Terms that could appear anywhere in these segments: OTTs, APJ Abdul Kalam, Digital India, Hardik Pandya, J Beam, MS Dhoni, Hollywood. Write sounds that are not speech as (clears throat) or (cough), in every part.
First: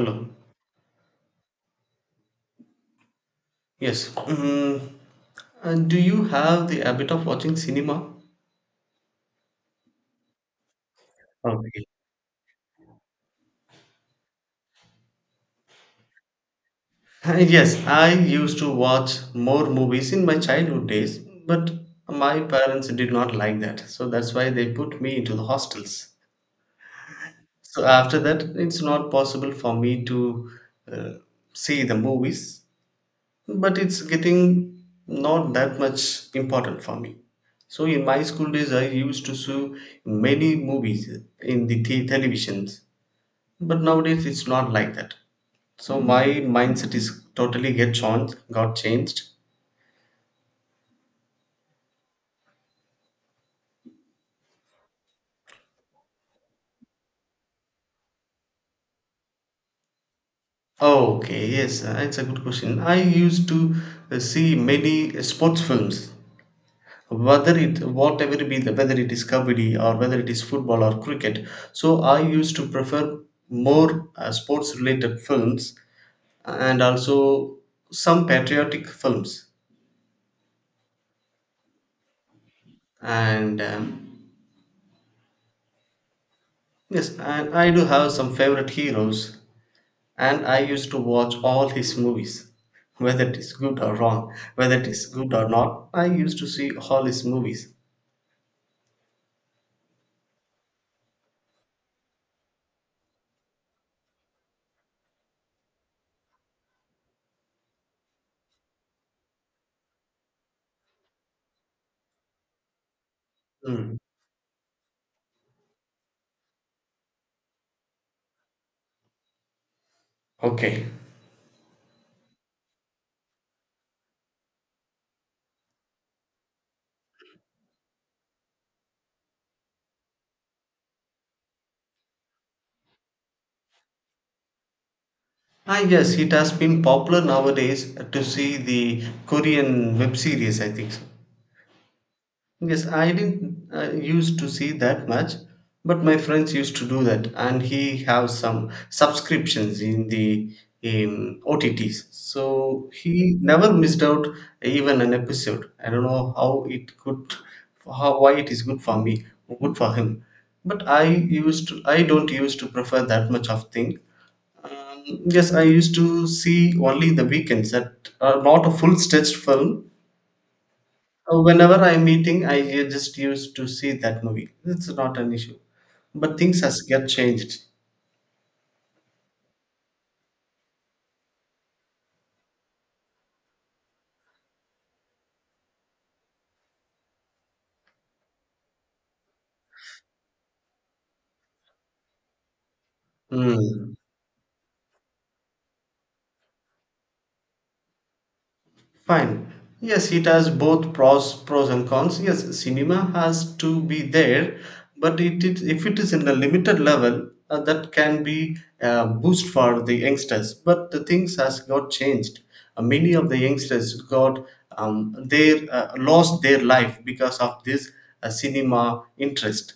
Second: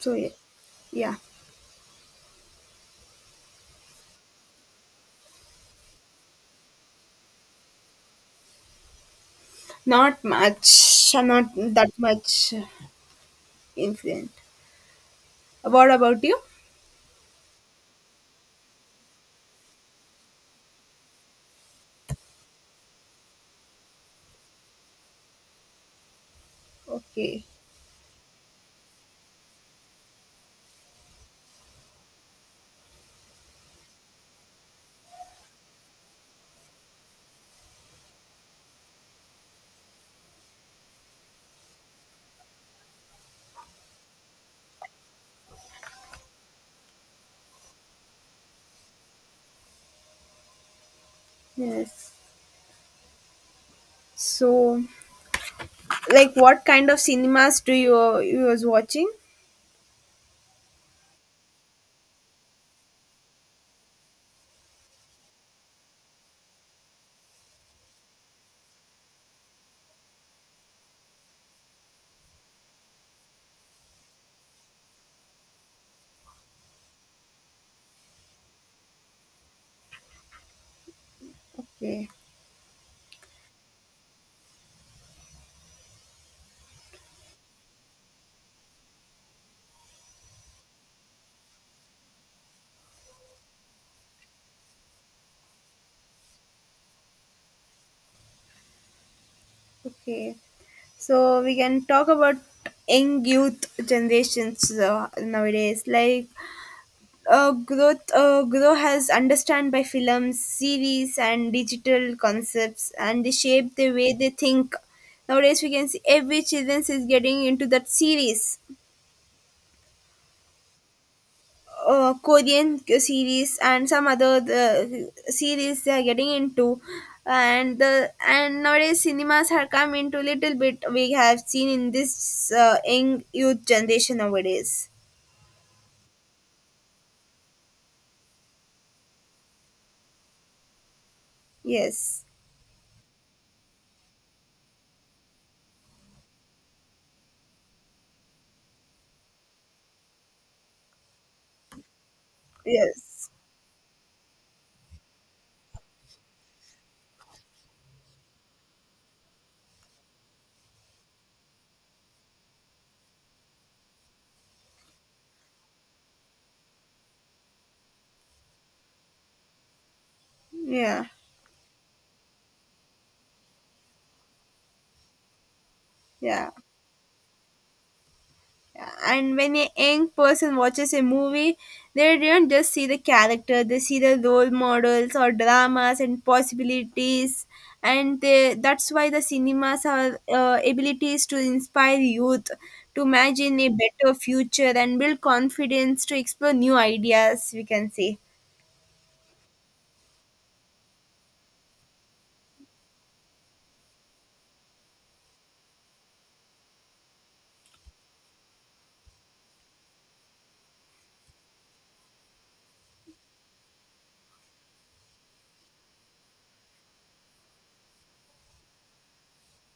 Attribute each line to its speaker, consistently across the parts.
Speaker 1: So yeah, yeah,
Speaker 2: Yes. Do you have the habit of watching cinema?
Speaker 1: not much, not
Speaker 2: Okay.
Speaker 1: that much influent. What about you?
Speaker 2: Yes, I used to watch more movies in my childhood days, but my parents did not like that. So that's why they put me into the hostels.
Speaker 1: Okay,
Speaker 2: So after that, it's not possible for me to uh, see the movies, but it's getting not that much important for me. So in my school days, I used to see many movies in the televisions. But nowadays it's not like that. So my mindset is totally got changed.
Speaker 1: yes. So, what kind of cinemas do you was watching?
Speaker 2: Oh, okay, yes, it's a good question. I used to see many sports films, whether it whatever it be the whether it is kabaddi or whether it is football or cricket. So I used to prefer more sports related films and also some patriotic films.
Speaker 1: Okay,
Speaker 2: And Yes, and I do have some favorite heroes and I used to watch all his movies, (laughs) whether it is good or not. I used to see all his movies.
Speaker 1: okay. So we can talk about young youth generations nowadays. Growth grow has understand by films series and digital concepts, and they shape the
Speaker 2: Hmm.
Speaker 1: way they think nowadays. We can see every children is getting into that series,
Speaker 2: Okay.
Speaker 1: korean series and some other the series they are getting into. And nowadays cinemas have come into little bit, we have seen in this young youth generation nowadays.
Speaker 2: Ah, yes, it has been popular nowadays to see the Korean web series, I think so.
Speaker 1: Yes,
Speaker 2: Yes, I didn't used to see that much, but my friends used to do that, and he have some subscriptions in the OTTs, so
Speaker 1: yes,
Speaker 2: he never missed out even an episode. I don't know how it could, how why it is good for me, good for him, but I don't used to prefer that much of thing. Yes, I used to see only the weekends that are not a full stretched film,
Speaker 1: yeah,
Speaker 2: Whenever I'm eating, just used to see that movie. It's not an issue. But
Speaker 1: yeah.
Speaker 2: things has get changed.
Speaker 1: And when a young person watches a movie, they don't just see the character, they see the role models or dramas and possibilities. And they, that's why the cinemas are abilities to inspire youth to imagine a
Speaker 2: Hmm.
Speaker 1: better future and build confidence to explore new ideas, we can say.
Speaker 2: Fine. Yes, it has both pros and cons. Yes, cinema has to be there, but it if it is in a limited level, that can be a boost for the youngsters. But the things has got changed. Many of the youngsters got their lost their life because of this cinema interest.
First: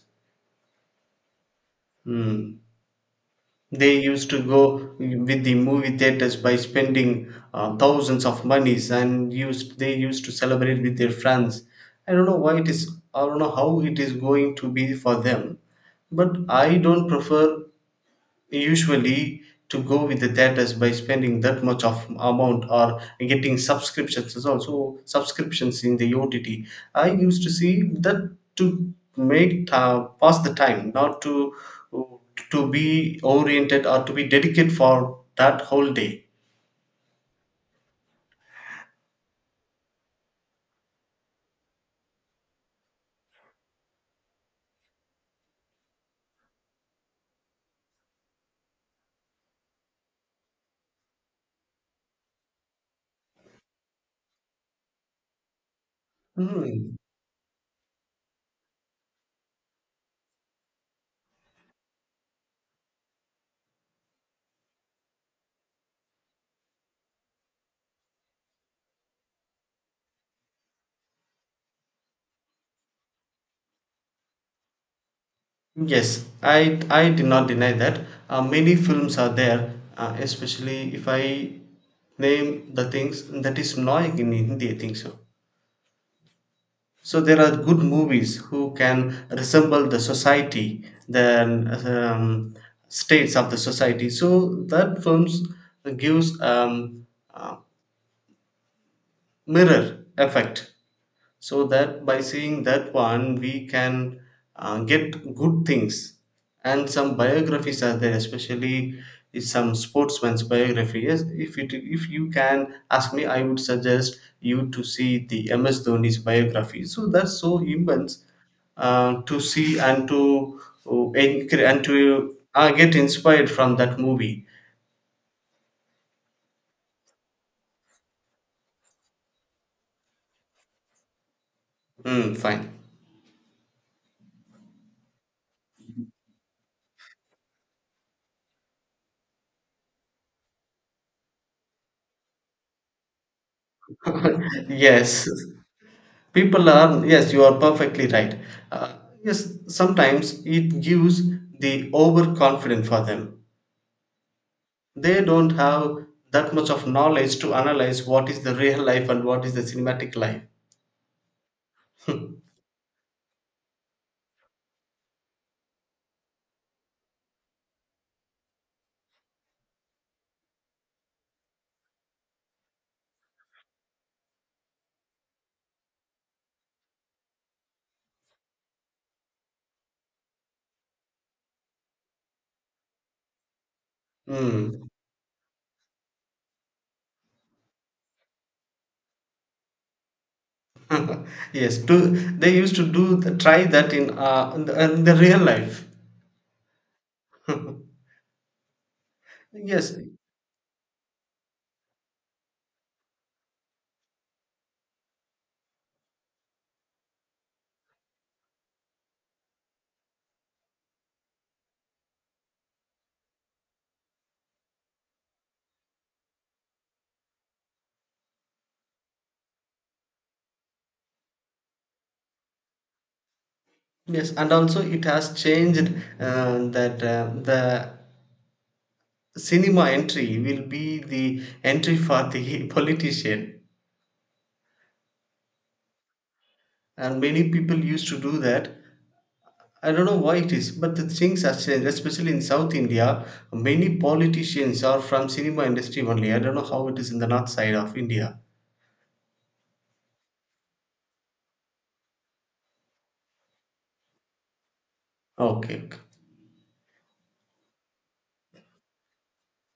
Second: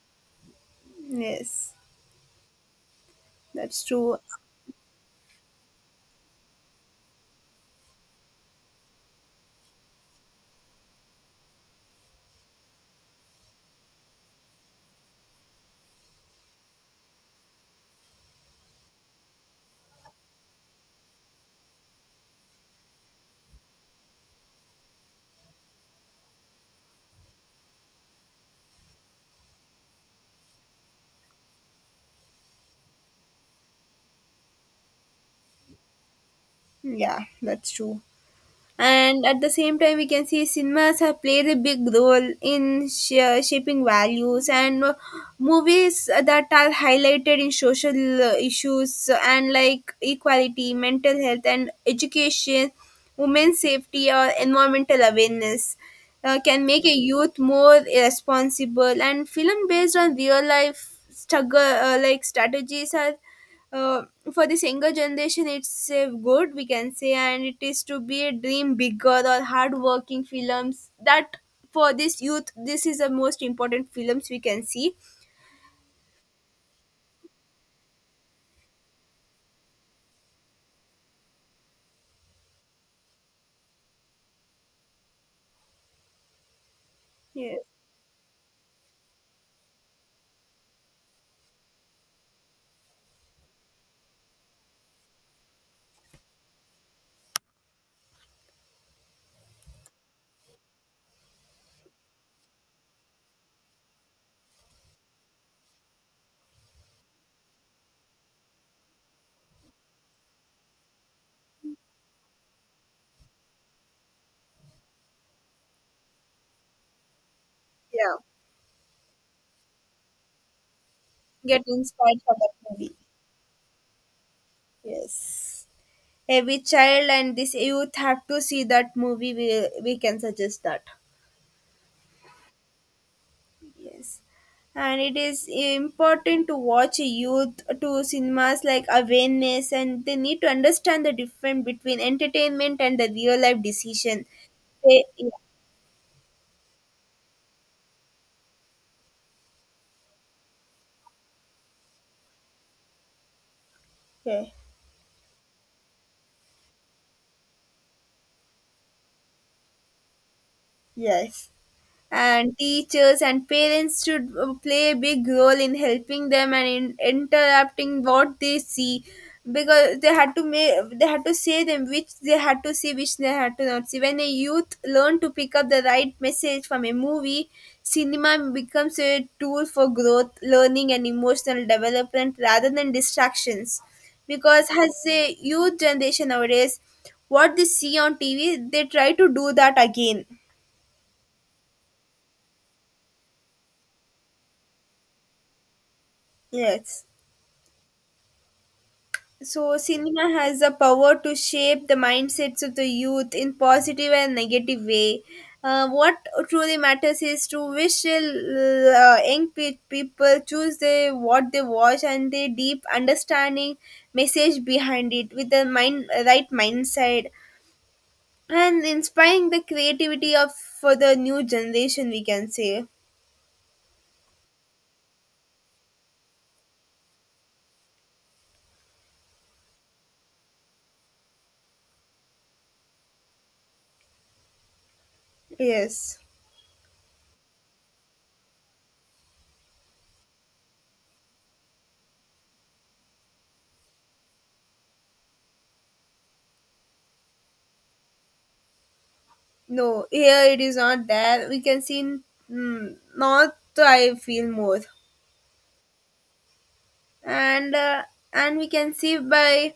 Speaker 1: Yes,
Speaker 2: Hmm.
Speaker 1: that's
Speaker 2: They
Speaker 1: true,
Speaker 2: used to go with the movie theaters by spending thousands of monies, and used they used to celebrate with their friends. I don't know why it is. I don't know how it is going to be for them, but I don't prefer usually to go with the theaters by spending that much of amount or getting subscriptions is also subscriptions in the OTT. I used to see that to make pass the time, not to to be oriented or to be dedicated for that whole day.
Speaker 1: yeah, that's true. And at the same time, we can see cinemas have played a big role in shaping values and movies that are highlighted in social issues, and like equality, mental health and education, women's safety or environmental awareness can make a
Speaker 2: Hmm.
Speaker 1: youth more responsible, and film based on real life struggle like strategies are uh, for this younger generation. It's a good, we can say, and it is to be a dream bigger or hardworking films that for this youth, this is the most important films we can see.
Speaker 2: Yes, I did not deny that. Many films are there, especially if I name the things that is Noy in Hindi, I think so. So there are
Speaker 1: Yes,
Speaker 2: good movies who can resemble the society, the states of the society. So that films gives uh, mirror effect, so that by seeing that one we can get good things. And some biographies are there, especially if some sportsman's biography. Yes, if you can ask me, I would suggest you to see the MS Dhoni's biography. So that's so
Speaker 1: yeah,
Speaker 2: immense to see and to
Speaker 1: get
Speaker 2: encourage and
Speaker 1: inspired for
Speaker 2: to
Speaker 1: that
Speaker 2: get
Speaker 1: movie.
Speaker 2: inspired from that movie.
Speaker 1: Yes, every child and this youth have to see that movie. We can suggest that.
Speaker 2: Mm, fine.
Speaker 1: Yes. And it is important to watch youth to cinemas like awareness, and they need to understand the difference between entertainment and the real life decision.
Speaker 2: (laughs)
Speaker 1: They, yeah.
Speaker 2: Yes, people are, yes, you are perfectly right. uh, yes, sometimes it gives the overconfident for them.
Speaker 1: Okay.
Speaker 2: They don't have that much of knowledge to analyze what is the real life and what is the cinematic life.
Speaker 1: Yes.
Speaker 2: (laughs)
Speaker 1: And teachers and parents should play a big role in helping them and in interrupting what they see, because they had to make, they had to say them which they had to see, which they had to not see. When a youth learn to pick up the right message from a movie, cinema becomes a tool for growth, learning and emotional development rather than distractions, because
Speaker 2: Hmm.
Speaker 1: as a youth generation nowadays, what they see on TV they try to do that again.
Speaker 2: (laughs) Yes they used to do try that in the real life.
Speaker 1: Yes.
Speaker 2: (laughs)
Speaker 1: So,
Speaker 2: Yes,
Speaker 1: cinema has the power to shape the mindsets of the youth in positive and negative way. What truly matters is to wish young people choose they what they watch, and the deep understanding message behind it with the mind right mindset, and inspiring the creativity of for the new generation. We can say
Speaker 2: yes, and also it has changed, that the cinema entry will be the entry for the (laughs) politician,
Speaker 1: yes.
Speaker 2: and many people used to do that. I don't know why it is, but the things have changed, especially in South India. Many politicians are from cinema industry only. I don't know how it is in the north side of India.
Speaker 1: No, here it is not there. We can see in mm, north. I feel more.
Speaker 2: Okay, okay.
Speaker 1: and uh, and we can see by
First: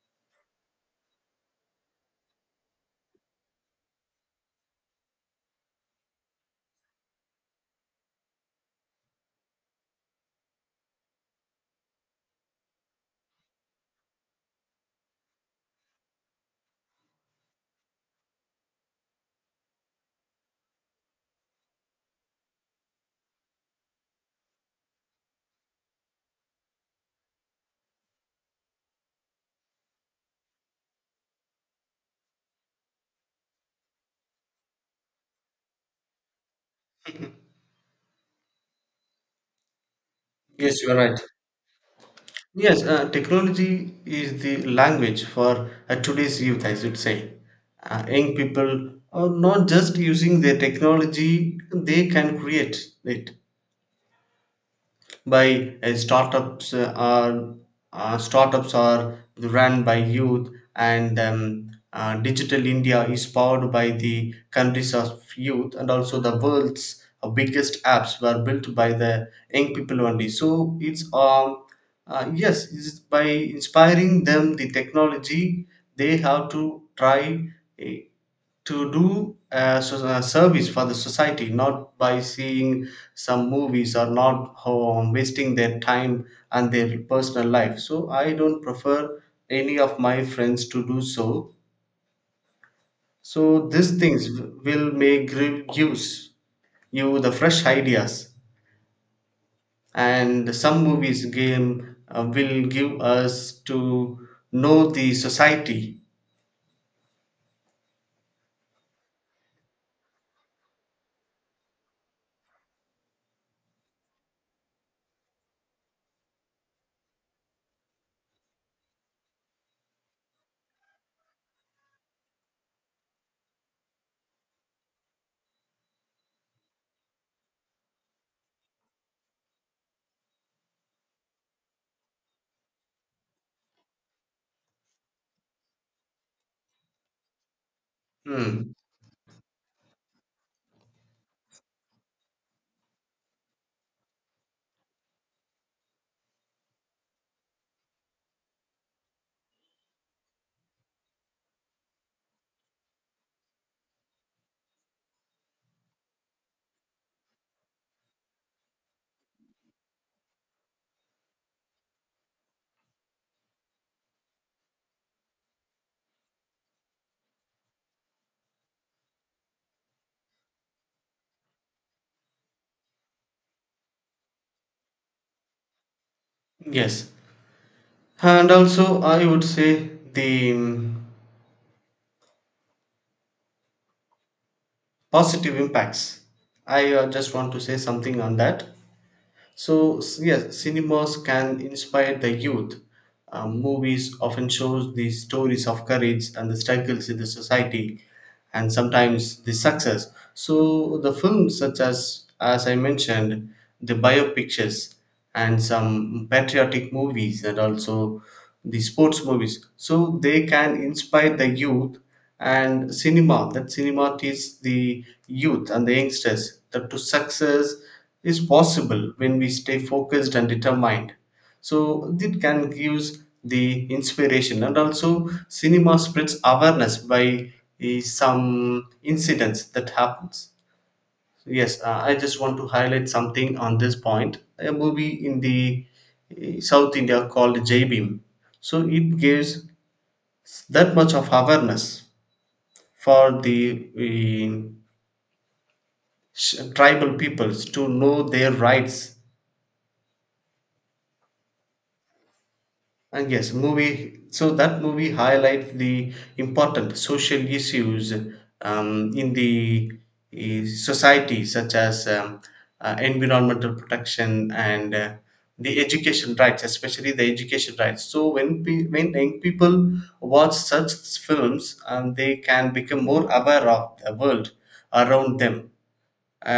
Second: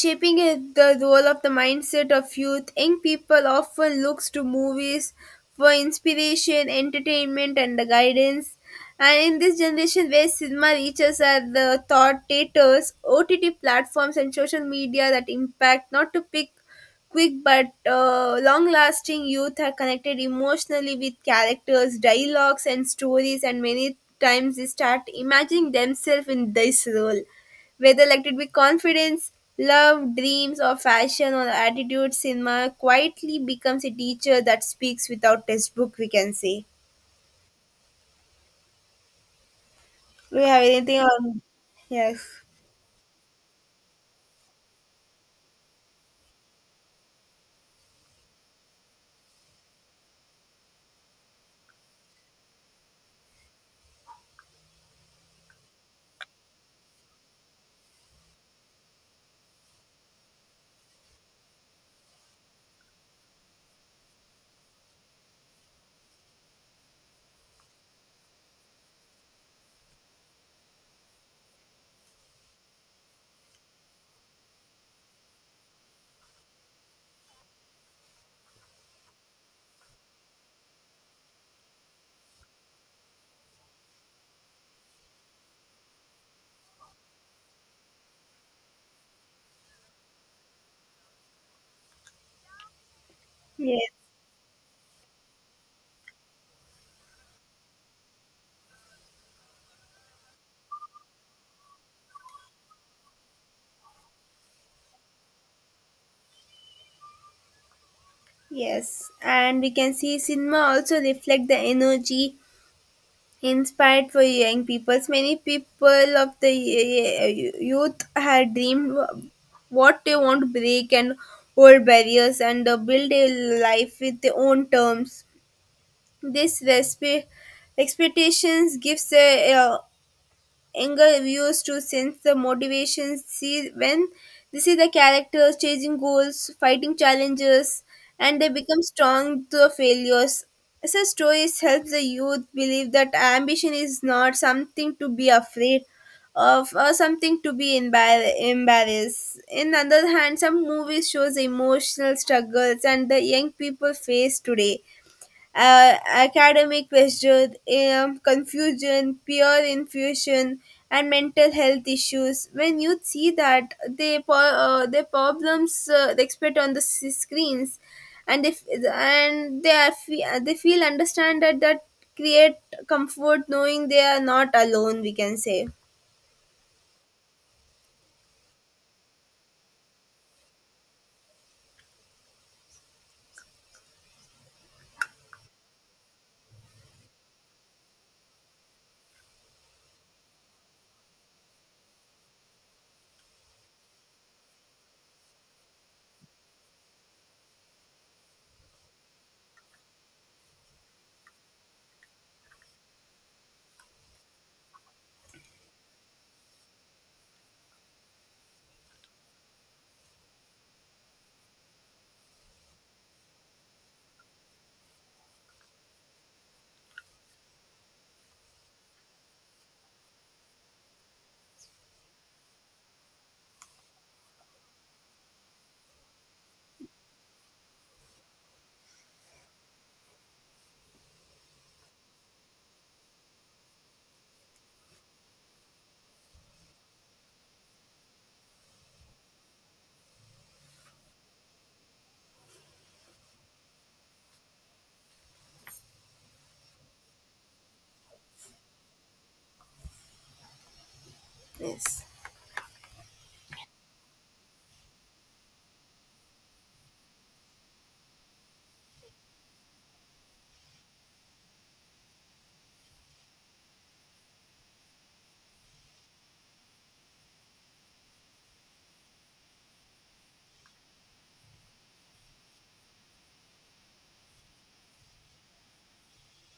Speaker 1: shaping the role of the mindset of youth. Young people often looks to movies for inspiration, entertainment, and the guidance. And in this generation where cinema reaches are the thought theaters, OTT platforms, and social media that impact not to pick quick but long-lasting, youth are connected emotionally with characters, dialogues, and stories, and many times they start imagining themselves in this role. Whether elected with confidence, love, dreams, or fashion or attitude, cinema quietly becomes a teacher that speaks without textbook, we can say. Do you have
Speaker 2: Yes, you are
Speaker 1: anything
Speaker 2: right.
Speaker 1: on? Yes.
Speaker 2: Yes, technology is the language for today's youth, I should say. Young people are not just using their technology, they can create it by startups are run by youth. And Digital India is powered by the countries of youth, and also the world's biggest apps were built by the young people only. So it's yes, it's by inspiring them the technology. They have to try uh, to do a, so- a service for the society, not by seeing some movies or not wasting their time and their personal life. So I don't prefer any of my friends to do so. So
Speaker 1: Yes.
Speaker 2: these things will make give gives you the fresh ideas, and some movies game will give us to know the society.
Speaker 1: Yes. And we can see cinema also reflect the energy inspired for young people. Many people of the youth had dreamed what they want to break and old barriers, and build a life with their own terms. This expectations gives the younger viewers to sense the motivations. See, when they see the characters chasing goals, fighting challenges, and they
Speaker 2: Hmm.
Speaker 1: become strong through failures. Such stories help the youth believe that ambition is not something to be afraid of or something to be embarrassed. In other hand, some movies shows the emotional struggles and the young people face today, academic pressure, confusion, peer infusion, and mental health issues. When youth see that, they their problems they expect on the screens, and if and they are they feel understand that that create comfort knowing they are not alone. We can say
Speaker 2: Yes, and also I would say the positive impacts. I just want to say something on that. Yes, cinemas can inspire the youth. Movies often shows the stories of courage and the struggles in the society, and sometimes the success. So the films, such as I mentioned, the biopictures and some patriotic movies, and also the sports movies. So they can inspire the youth and cinema. That cinema teaches the youth and the youngsters that to success is possible when we stay focused and determined. So it can gives the inspiration, and also cinema spreads awareness by some incidents that happens. Yes, I just want to highlight something on this point. A movie in the South India called J Beam, so it gives that much of awareness for the tribal peoples to know their rights.
Speaker 1: yes.
Speaker 2: And yes, movie. So that movie highlights the important social issues in the society, such as environmental protection and especially the education rights. So when young people watch such films, they can become more aware of the world around them,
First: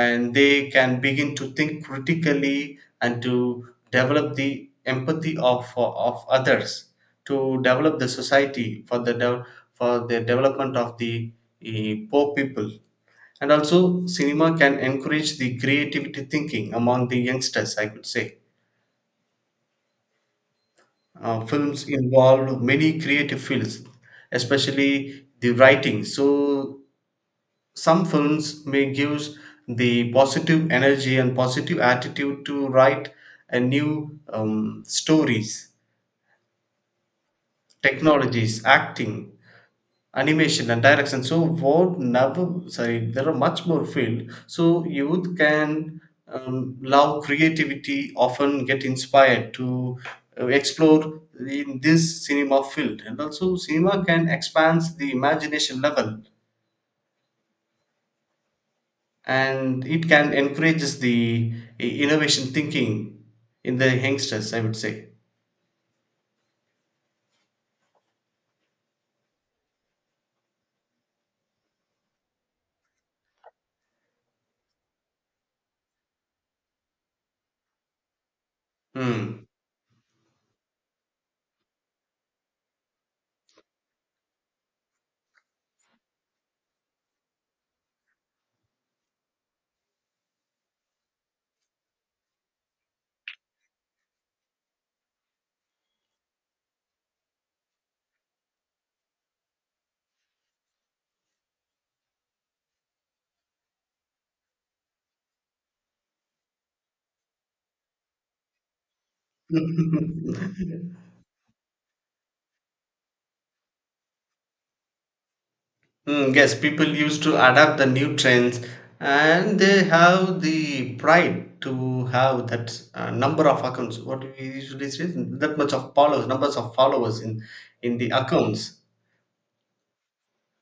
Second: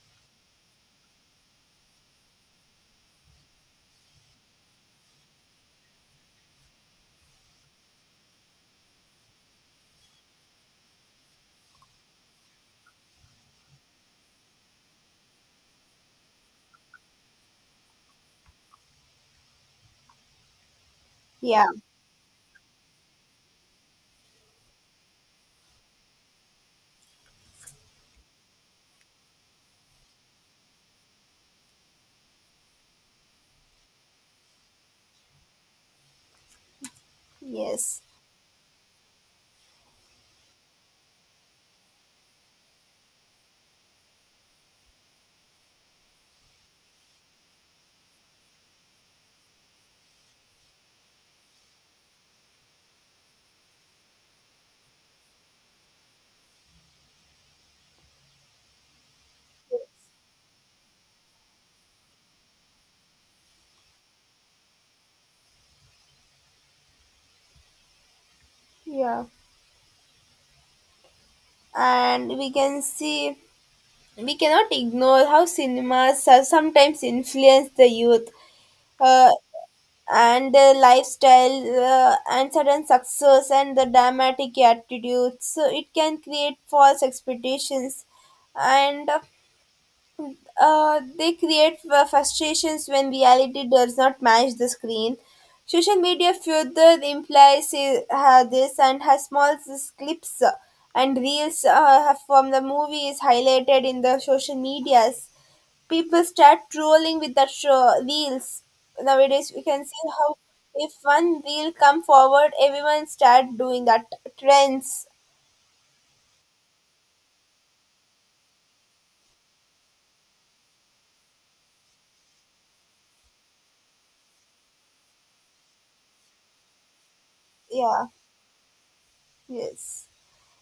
Speaker 2: and they can begin to think critically and to develop the empathy of others, to develop the society for for the development of the poor people. And also cinema can encourage the creativity thinking among the youngsters, I could say. Uh,
Speaker 1: Yeah.
Speaker 2: films involve many creative fields, especially the writing. So some films may give the positive energy and positive attitude to write a new stories,
Speaker 1: Yes.
Speaker 2: technologies, acting, animation and direction. So what never sorry There are much more field. So youth can love creativity, often get inspired to explore in this cinema field. And also cinema can expand the imagination level, and it can encourages the innovation thinking in the youngsters, I would say.
Speaker 1: Yeah. And we can see we cannot ignore how cinemas are sometimes influence the youth, uh,
Speaker 2: Hmm.
Speaker 1: and their lifestyle, and sudden success and the dramatic attitudes, so it can create false expectations, and they create frustrations when reality does not match the screen. Social media further implies this, and has small clips and reels from the movies highlighted in the social medias. People start trolling with the show wheels. Nowadays, we can see how
Speaker 2: (laughs)
Speaker 1: if one wheel come forward, everyone start doing that trends.
Speaker 2: Mm, yes, people used to adapt the new trends, and they have the pride to have that number of accounts what do we usually say that much of followers numbers of followers in
Speaker 1: Yeah,
Speaker 2: the accounts.
Speaker 1: yes.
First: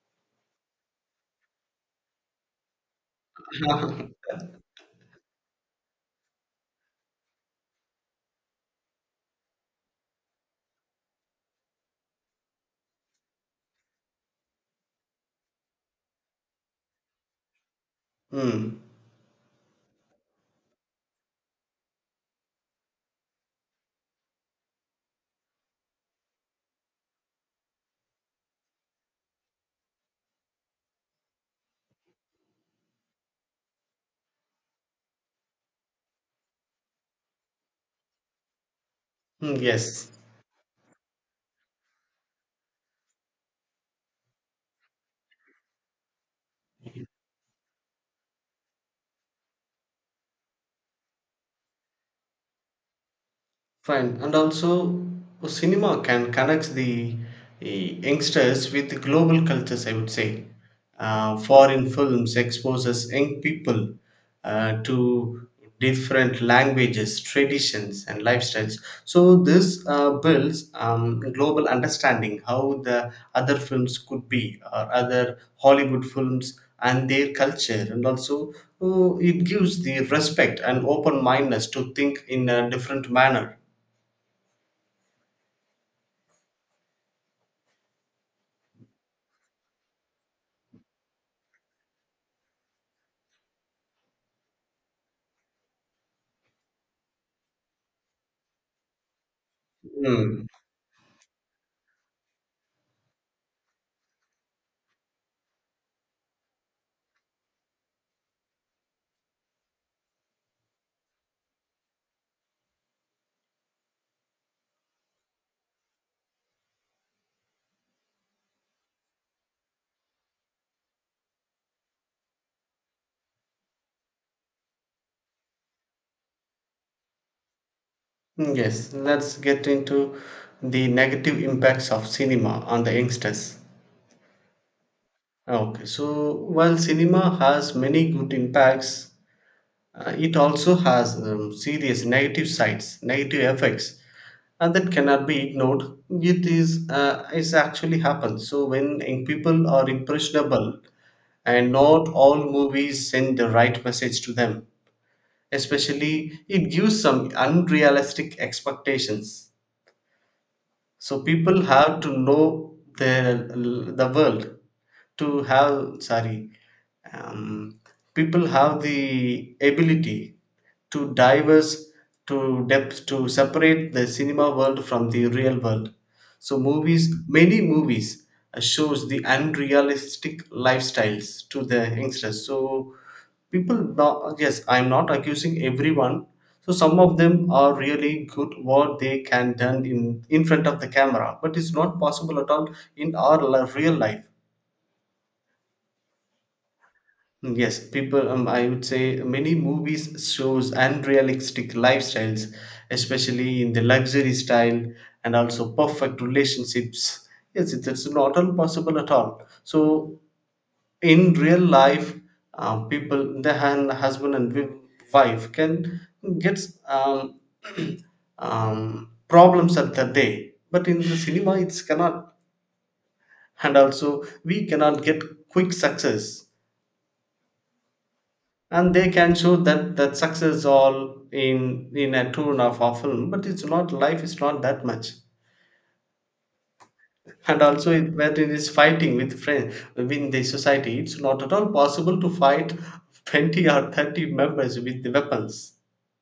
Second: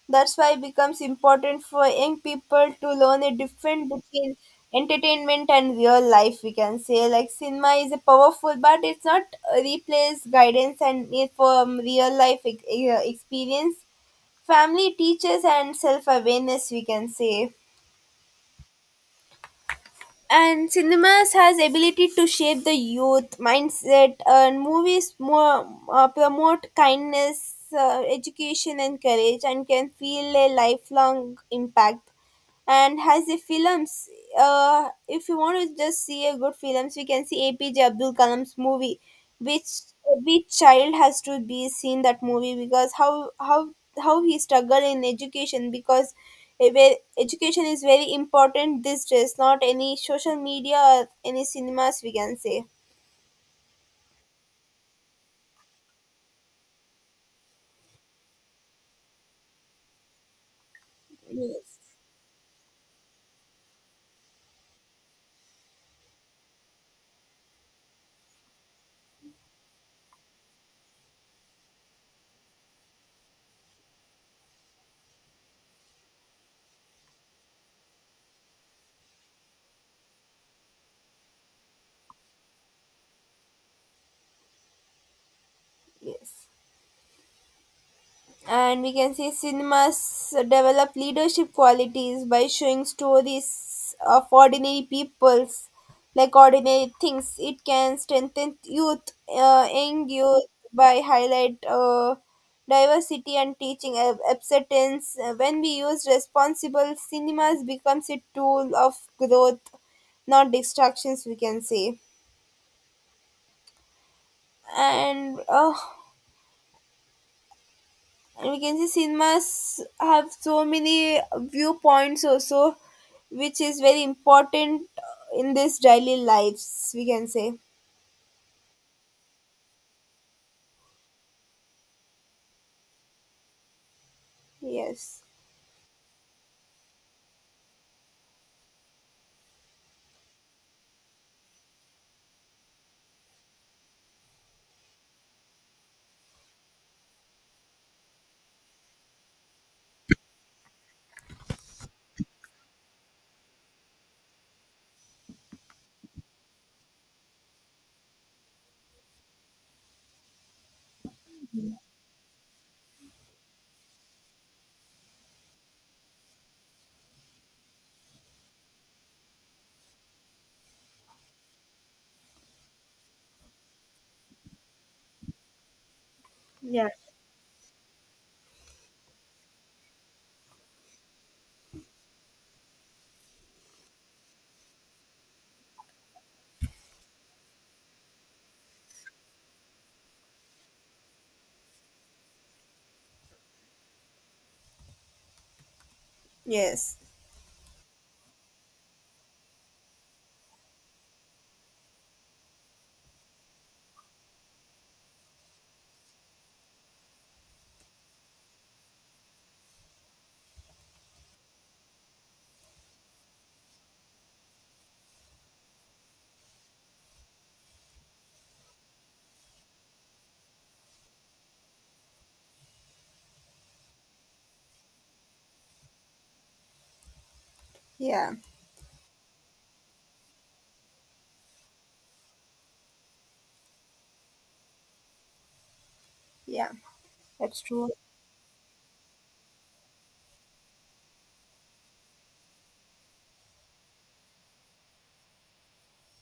Speaker 1: That's why it becomes important for young people to learn a different between entertainment and real life. We can say, like cinema is a powerful, but it's not replace guidance and need for real life experience, family, teachers, and self awareness. We can say.
Speaker 2: Hmm.
Speaker 1: And cinemas has ability to shape the youth mindset, and movies more promote kindness, education and courage, and can feel a lifelong impact. And has the films, if you want to just see a good films, we can see APJ Abdul Kalam's movie
Speaker 2: Mm,
Speaker 1: which
Speaker 2: yes.
Speaker 1: every child has to be seen that movie, because how he struggle in education, because where education is very important these days, not any social media or any cinemas, we can say.
Speaker 2: Fine. And also, cinema can connect the youngsters with global cultures, I would say. Foreign
Speaker 1: Yes,
Speaker 2: films exposes young people to different languages, traditions, and lifestyles. So this builds global understanding, how the other films could be, or other Hollywood films and their culture. And also, oh, it gives the respect and open mindedness to think in a different manner.
Speaker 1: yes. And we can say cinemas develop leadership qualities by showing stories of ordinary peoples, like ordinary things. It can strengthen youth, young youth,
Speaker 2: Hmm.
Speaker 1: by highlight diversity and teaching acceptance. When we use responsible cinemas becomes a tool of growth, not distractions, we can say. And uh, and we can see cinemas have so many viewpoints also, which is very important in this daily lives, we can say.
Speaker 2: Yes, let's get into the negative impacts of cinema on the youngsters.
Speaker 1: Yes.
Speaker 2: Okay, so while cinema has many good impacts, it also has negative effects, and that cannot be ignored. It's actually happens. So when young people are impressionable, and not all movies send the right message to them, especially it gives some unrealistic expectations. So people have to know the world to have. Sorry. Um, People have the ability to diverse to depth to separate the cinema world from the real world. So
Speaker 1: Yeah.
Speaker 2: many movies shows the unrealistic lifestyles to the youngsters. So people not, yes, I'm not accusing everyone. So some of them are really good what they can done in front of the camera, but it's not possible at all in our real life.
Speaker 1: Yes,
Speaker 2: Yes, people, I would say many movies shows unrealistic lifestyles, especially in the luxury style, and also perfect relationships. Yes, it's not all possible at all. So in real life, people, the husband and wife can get um, (clears throat) problems at the day, but in the cinema it's cannot. And also we cannot get quick success,
Speaker 1: yeah,
Speaker 2: and they can show that success all in a 2.5 hour film. But it's not, life is not that much.
Speaker 1: yeah, that's
Speaker 2: And
Speaker 1: true,
Speaker 2: also it, when it is fighting with friends within the society, it's not at all possible to fight 20 or 30 members with the weapons.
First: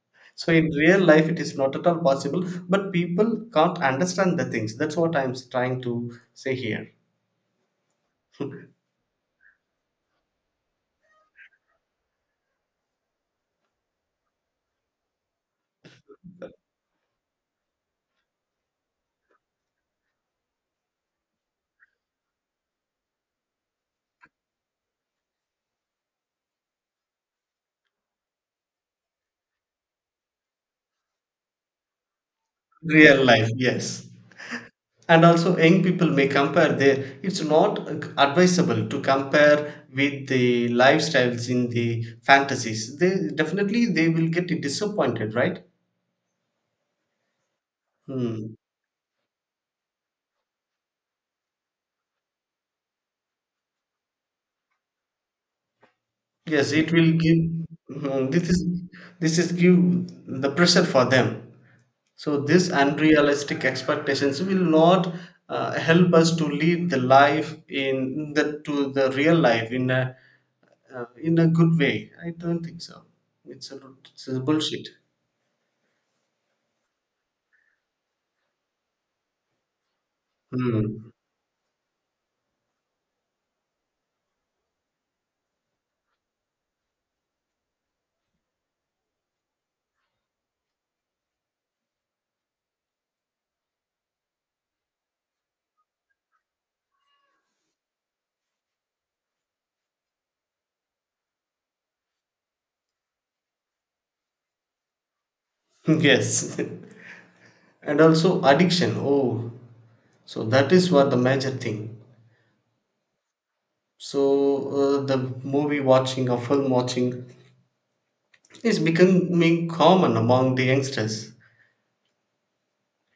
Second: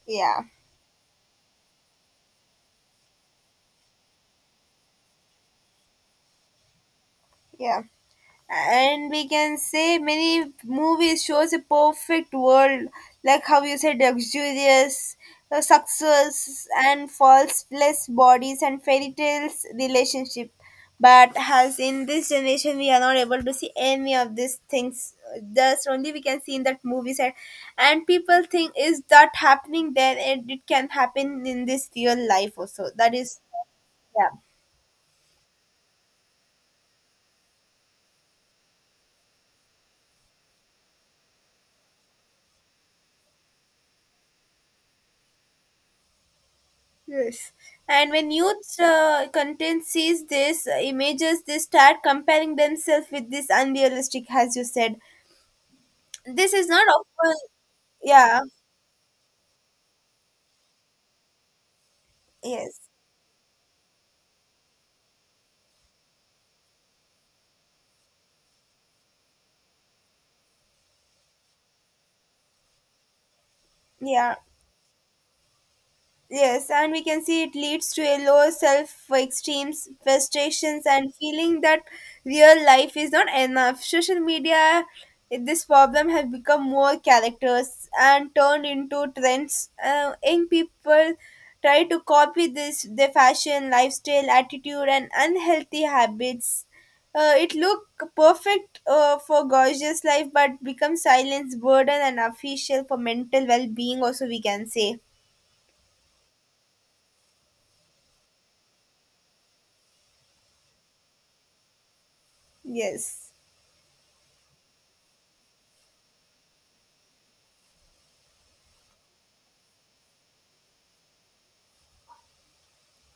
Speaker 1: yeah,
Speaker 2: So in real life, it is not at all possible, but people can't understand the things. That's what I'm trying to say here.
Speaker 1: yeah.
Speaker 2: (laughs)
Speaker 1: And we can say many movies shows a perfect world, like how you said, luxurious success and faultless bodies and fairy tales relationship. But as in this generation, we are not able to see any of these things. Thus, only we can see in that movie set, and people think is that happening there, and it can happen in this real life also. That
Speaker 2: Real
Speaker 1: is
Speaker 2: life, yes.
Speaker 1: yeah.
Speaker 2: And also, young people may compare their. It's not advisable to compare with the lifestyles in the fantasies. They definitely they will get disappointed, right?
Speaker 1: Yes. And when
Speaker 2: Hmm.
Speaker 1: youth content sees this images, they start comparing themselves with this unrealistic, as you said. This is
Speaker 2: Yes,
Speaker 1: not
Speaker 2: it will
Speaker 1: often.
Speaker 2: give. hmm,
Speaker 1: Yeah.
Speaker 2: This is this is give the pressure for them. So these
Speaker 1: Yes.
Speaker 2: unrealistic expectations will not help us to lead the life in the to the real life in a good way. I don't think so. It's a it's
Speaker 1: Yeah.
Speaker 2: a bullshit.
Speaker 1: Yes, and we can see it leads to a low self esteem, frustrations,
Speaker 2: Hmm.
Speaker 1: and feeling that real life is not enough. Social media, this problem has become more characters and turned into trends. Young people try to copy this their fashion, lifestyle, attitude, and unhealthy habits. It look perfect for gorgeous life, but becomes silence burden and official for mental well being. Also, we can say
Speaker 2: (laughs) Yes, (laughs) and also addiction. Oh, so that is what the major thing.
Speaker 1: yes.
Speaker 2: So the movie watching or film watching is becoming common among the youngsters.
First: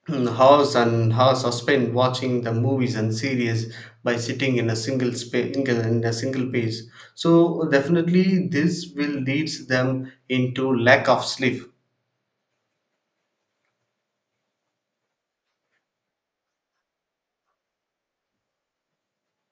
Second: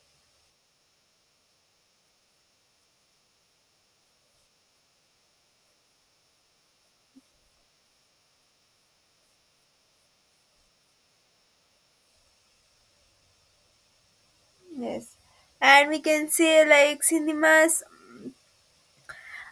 Speaker 2: Mm, hours and hours are spent watching the movies and series by sitting in a single space in a single place. So definitely this will leads them into lack of sleep.
Speaker 1: Yes, and we can say like cinemas,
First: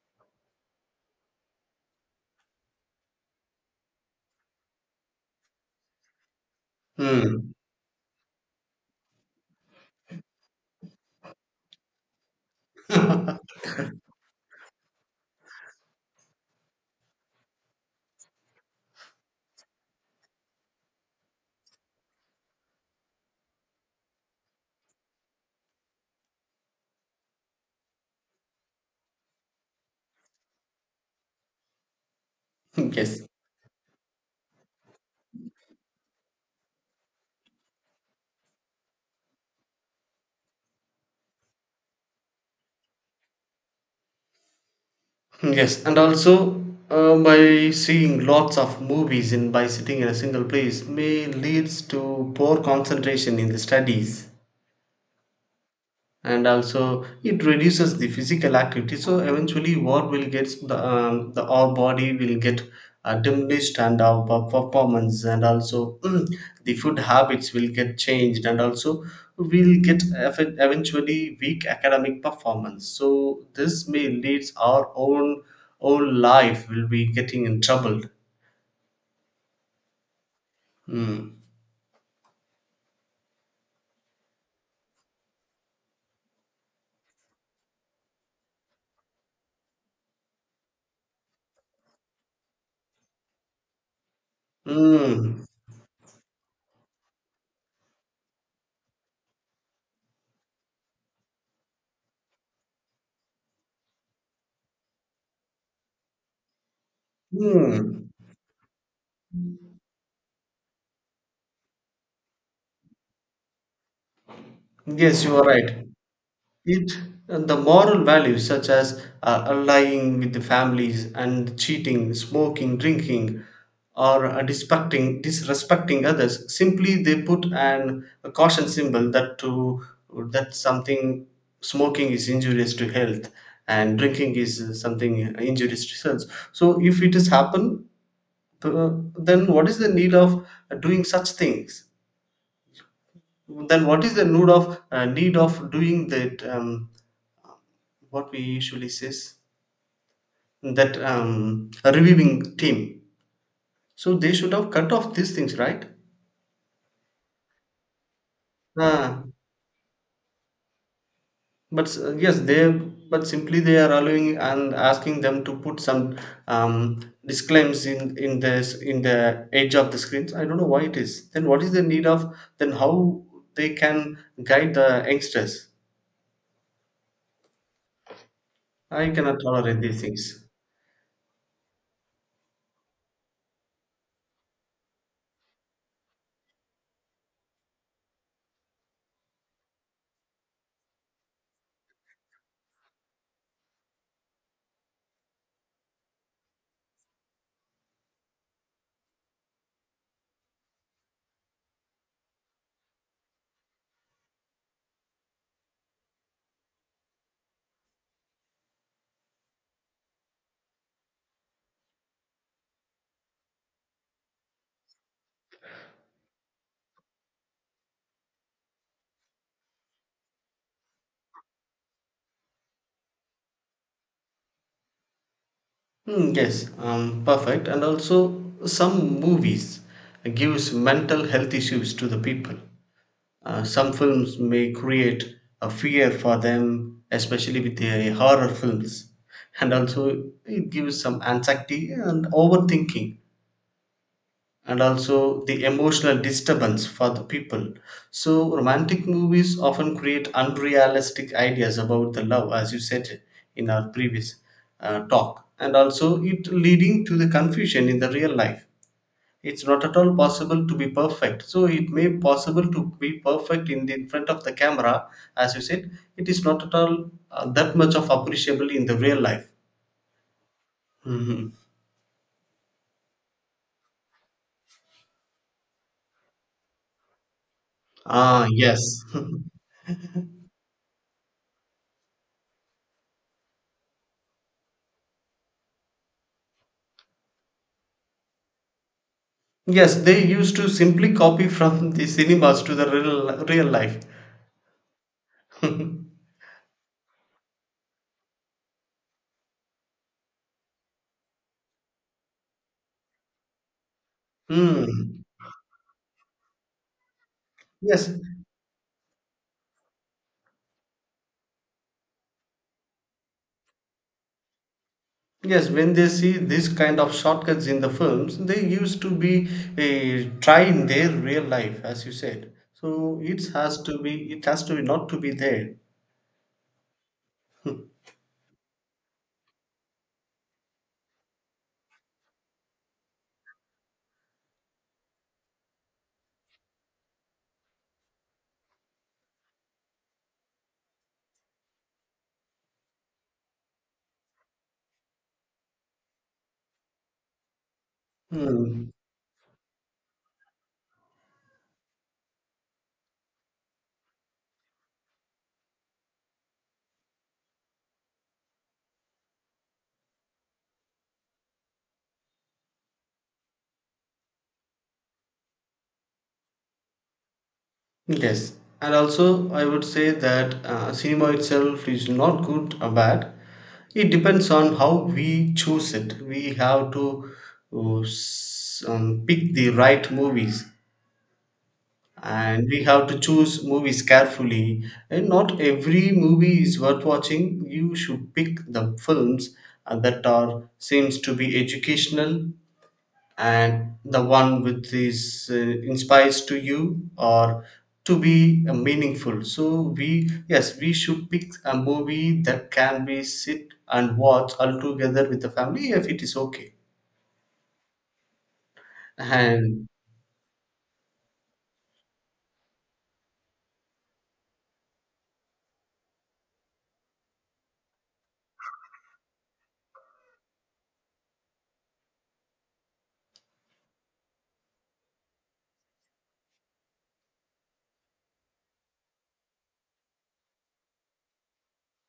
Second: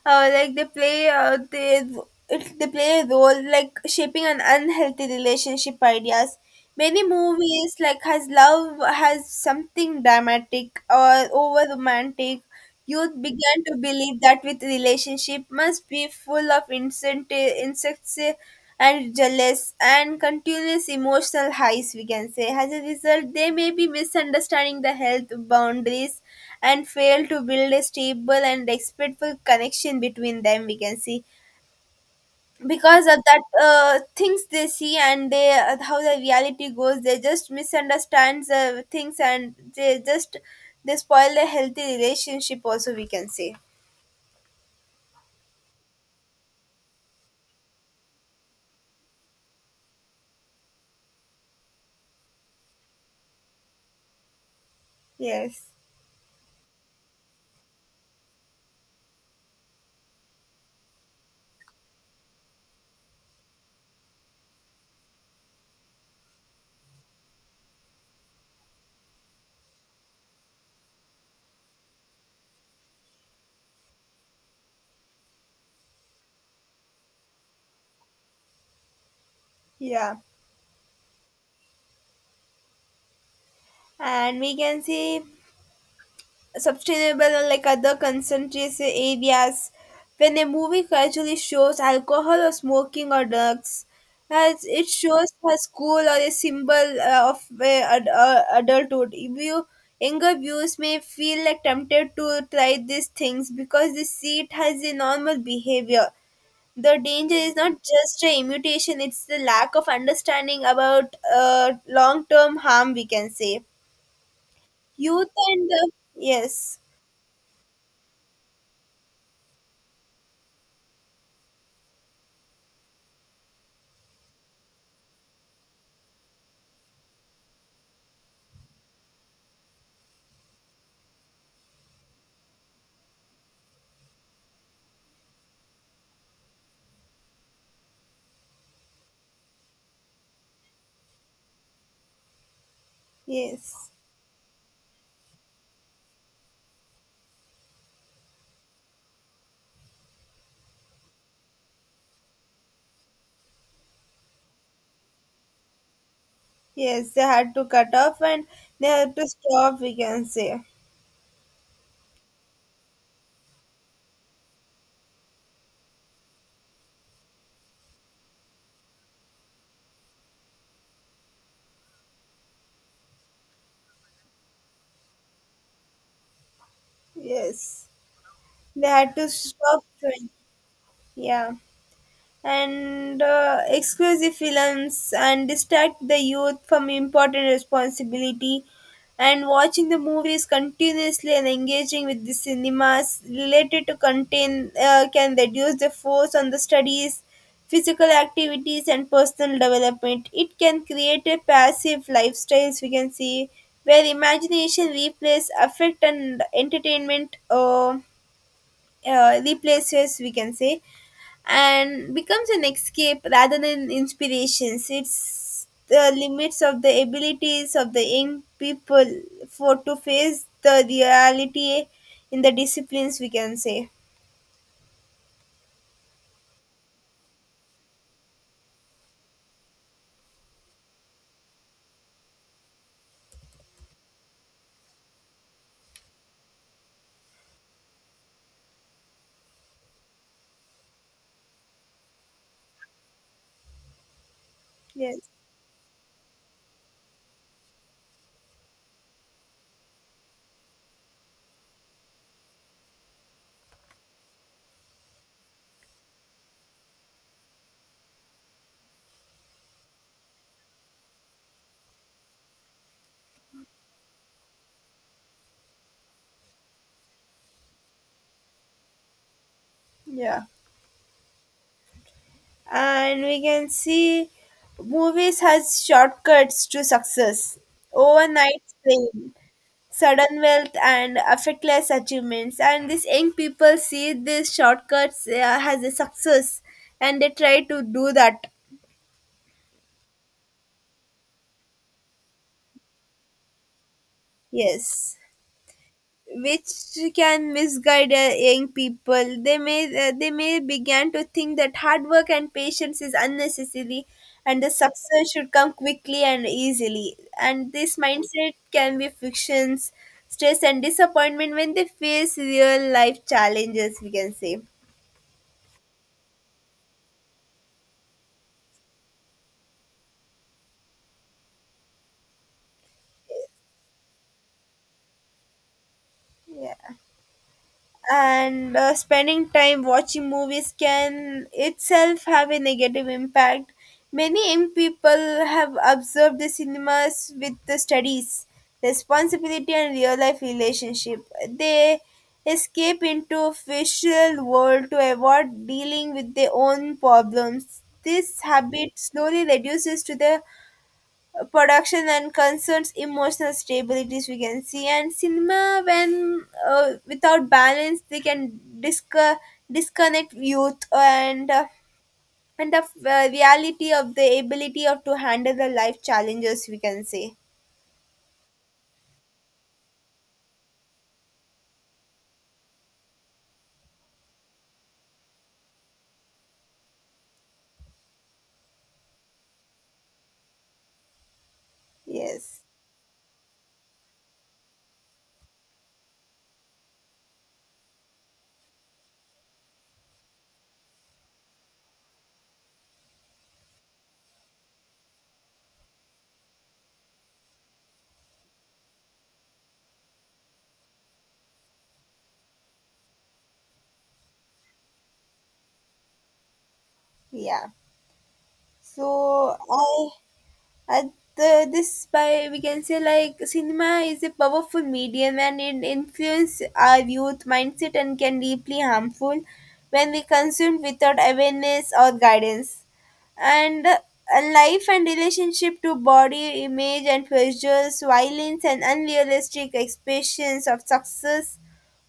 Speaker 1: uh, like they play uh, they they play a role like shaping an unhealthy relationship ideas. Many
Speaker 2: Hmm.
Speaker 1: movies like has love has something dramatic or over romantic. Youth
Speaker 2: (laughs)
Speaker 1: began to believe that with relationship must be full of instant insects, eh, and jealous and continuous emotional highs, we can say. As a result, they may be misunderstanding the health boundaries, and failed to build a stable and respectful connection between them, we can see. Because of
Speaker 2: Yes.
Speaker 1: that things they see, and they how the reality goes, they just misunderstands the things, and they just they spoil the healthy relationship also, we can say.
Speaker 2: Yes, and also, by seeing lots of movies and by sitting in a single place may leads to poor concentration in the studies.
Speaker 1: Yes,
Speaker 2: And also it reduces the physical activity, so eventually what will get the our body will get diminished, and our performance, and also (clears throat) the food habits will get changed. And also we'll get eventually weak academic performance, so this may leads our own life will be getting in trouble.
Speaker 1: yeah.
Speaker 2: Mm.
Speaker 1: And we can see sustainable unlike other concentrated areas. When a movie casually shows alcohol or smoking or drugs, as it shows
Speaker 2: Mm.
Speaker 1: a school or a symbol of adulthood. If you younger viewers may feel like tempted to try these things because they see it has a normal behavior. The danger is not
Speaker 2: Mm.
Speaker 1: just a imitation; it's the lack of understanding about long-term harm. We can say
Speaker 2: Yes,
Speaker 1: youth
Speaker 2: you are
Speaker 1: and
Speaker 2: right.
Speaker 1: yes,
Speaker 2: It and the moral values such as allying with the families and cheating, smoking, drinking, or disrespecting others. Simply, they put an a caution symbol that to that something, smoking is injurious to health, and drinking is something injurious to health. So, if it has happened, uh, then what is the need of doing such things? Then
Speaker 1: yes.
Speaker 2: what is the need of doing that? What we usually says that, a reviewing team. So they should have cut off these things, right?
Speaker 1: Yes, they had to cut off, and they had
Speaker 2: Ah,
Speaker 1: to stop, we can say.
Speaker 2: but yes, they, but simply they are allowing and asking them to put some um, disclaims in this in the edge of the screens. I don't know why it is. Then what is the need of? Then how they can guide the youngsters?
Speaker 1: Yes, they
Speaker 2: I
Speaker 1: had to
Speaker 2: cannot tolerate
Speaker 1: stop
Speaker 2: these
Speaker 1: doing.
Speaker 2: things.
Speaker 1: Yeah. And exclusive films and distract the youth from important responsibility, and watching the movies continuously and engaging with the cinemas related to content can reduce the force on the studies, physical activities and personal development. It can create a passive lifestyles, we can see, where imagination replaces affect and entertainment replaces, we can say, and becomes an escape rather than inspirations. It's the limits of the abilities of the young people for to face the reality in the disciplines, we can say.
Speaker 2: Mm, yes, perfect. And also, some movies gives mental health issues to the people. Some films may create a fear for them, especially with the horror films, and also it gives some anxiety and overthinking, and
Speaker 1: Yes.
Speaker 2: also the emotional disturbance for the people. So, romantic movies often create unrealistic ideas about the love, as you said in our previous talk, and also it leading to the confusion in the real life. It's not at all possible to be perfect. So it may possible to be perfect in the in front of the camera, as you said. It is not at all that much of appreciable in the real life.
Speaker 1: Yeah.
Speaker 2: Mhm.
Speaker 1: And we can see movies has shortcuts to success.
Speaker 2: Ah,
Speaker 1: Overnight
Speaker 2: yes.
Speaker 1: fame,
Speaker 2: (laughs)
Speaker 1: sudden wealth and effortless achievements. And these young people see these shortcuts as a success and they try to do that.
Speaker 2: Yes, they used to simply copy from the cinemas to the real life.
Speaker 1: Yes,
Speaker 2: (laughs)
Speaker 1: which can misguide young people. They may begin to think that hard work and patience is unnecessary, and the
Speaker 2: Hmm.
Speaker 1: success should come quickly and easily. And this
Speaker 2: Yes,
Speaker 1: mindset can be frictions, stress, and disappointment when they face real life challenges. We can say,
Speaker 2: yes. When they see this kind of shortcuts in the films, they used to be eh, try in their real life, as you said. So it has to be. It has to be not to be there.
Speaker 1: yeah. And spending time watching movies can itself have a negative impact. Many young people have observed the cinemas with the studies, responsibility, and real life relationship. They escape into official world to avoid dealing with their own problems. This
Speaker 2: Hmm.
Speaker 1: habit slowly reduces to the production and concerns emotional stabilities, we can see. And cinema, when without balance, they can disconnect youth and the reality of the ability of to handle the life challenges, we can say.
Speaker 2: Yes, and also I would say that cinema itself is not good or bad. It depends on how we choose it. We have to pick the right movies,
Speaker 1: Yes,
Speaker 2: and we have to choose movies carefully. And not every movie is worth watching. You should pick the films that are seems to be educational, and the one which is inspires to you or to be meaningful. So we, yes, we should pick a movie that can be sit and watch all together with the family, if it is okay.
Speaker 1: yeah. So
Speaker 2: And
Speaker 1: I at the, this by we can say like cinema is a powerful medium, and it influences our youth mindset, and can deeply harmful when we consume without awareness or guidance, and life and relationship to body image and pleasures, violence and unrealistic expressions of success.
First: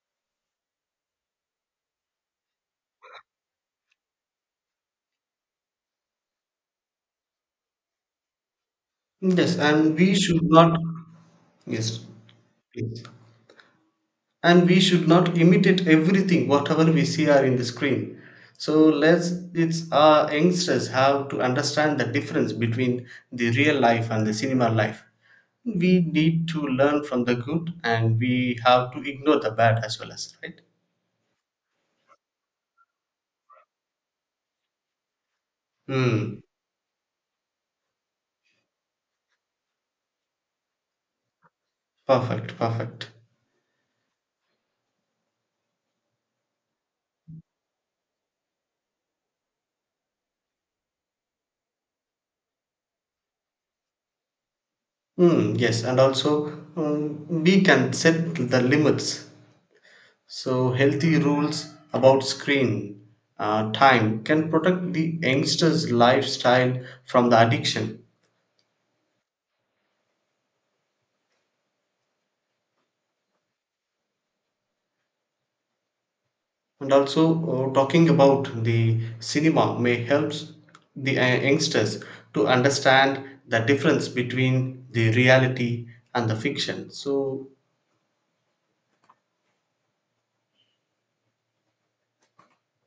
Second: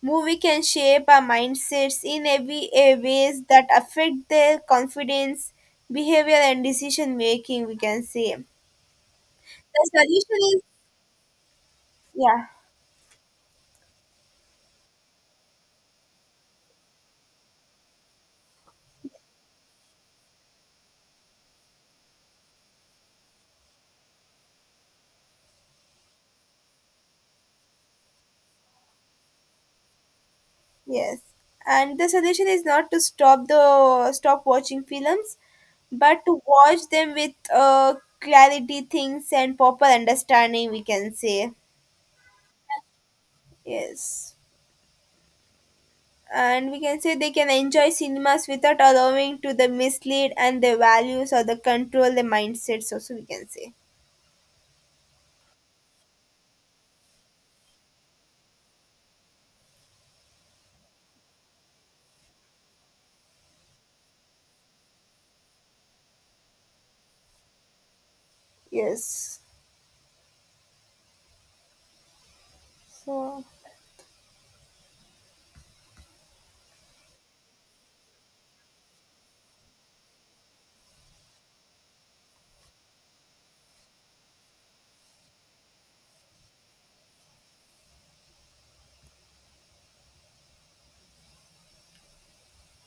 Speaker 1: Movie can shape our mindsets in every ways that affect their confidence, behavior and decision making, we can say.
Speaker 2: yes, and
Speaker 1: The
Speaker 2: we
Speaker 1: solution
Speaker 2: should
Speaker 1: is
Speaker 2: not, yes,
Speaker 1: yeah,
Speaker 2: please, and we should not imitate everything whatever we see are in the screen. So let's, it's our youngsters have to understand the difference between the real life and the cinema life. We need to learn from the good, and we have to ignore the bad as well, as right.
Speaker 1: yes. And the solution is not to stop the stop watching films, but to
Speaker 2: Hmm.
Speaker 1: watch them with clarity, things and proper understanding. We can say
Speaker 2: Perfect. Perfect.
Speaker 1: yes, and we can say they can enjoy cinemas without allowing to the mislead and the values or the control the mindsets. Also, we can say
Speaker 2: Hmm. Yes, and also, we can set the limits. So, healthy rules about screen time can protect the youngsters' lifestyle from the addiction.
Speaker 1: yes. So.
Speaker 2: And also, talking about the cinema may help the youngsters to understand the difference between the reality and the fiction. So,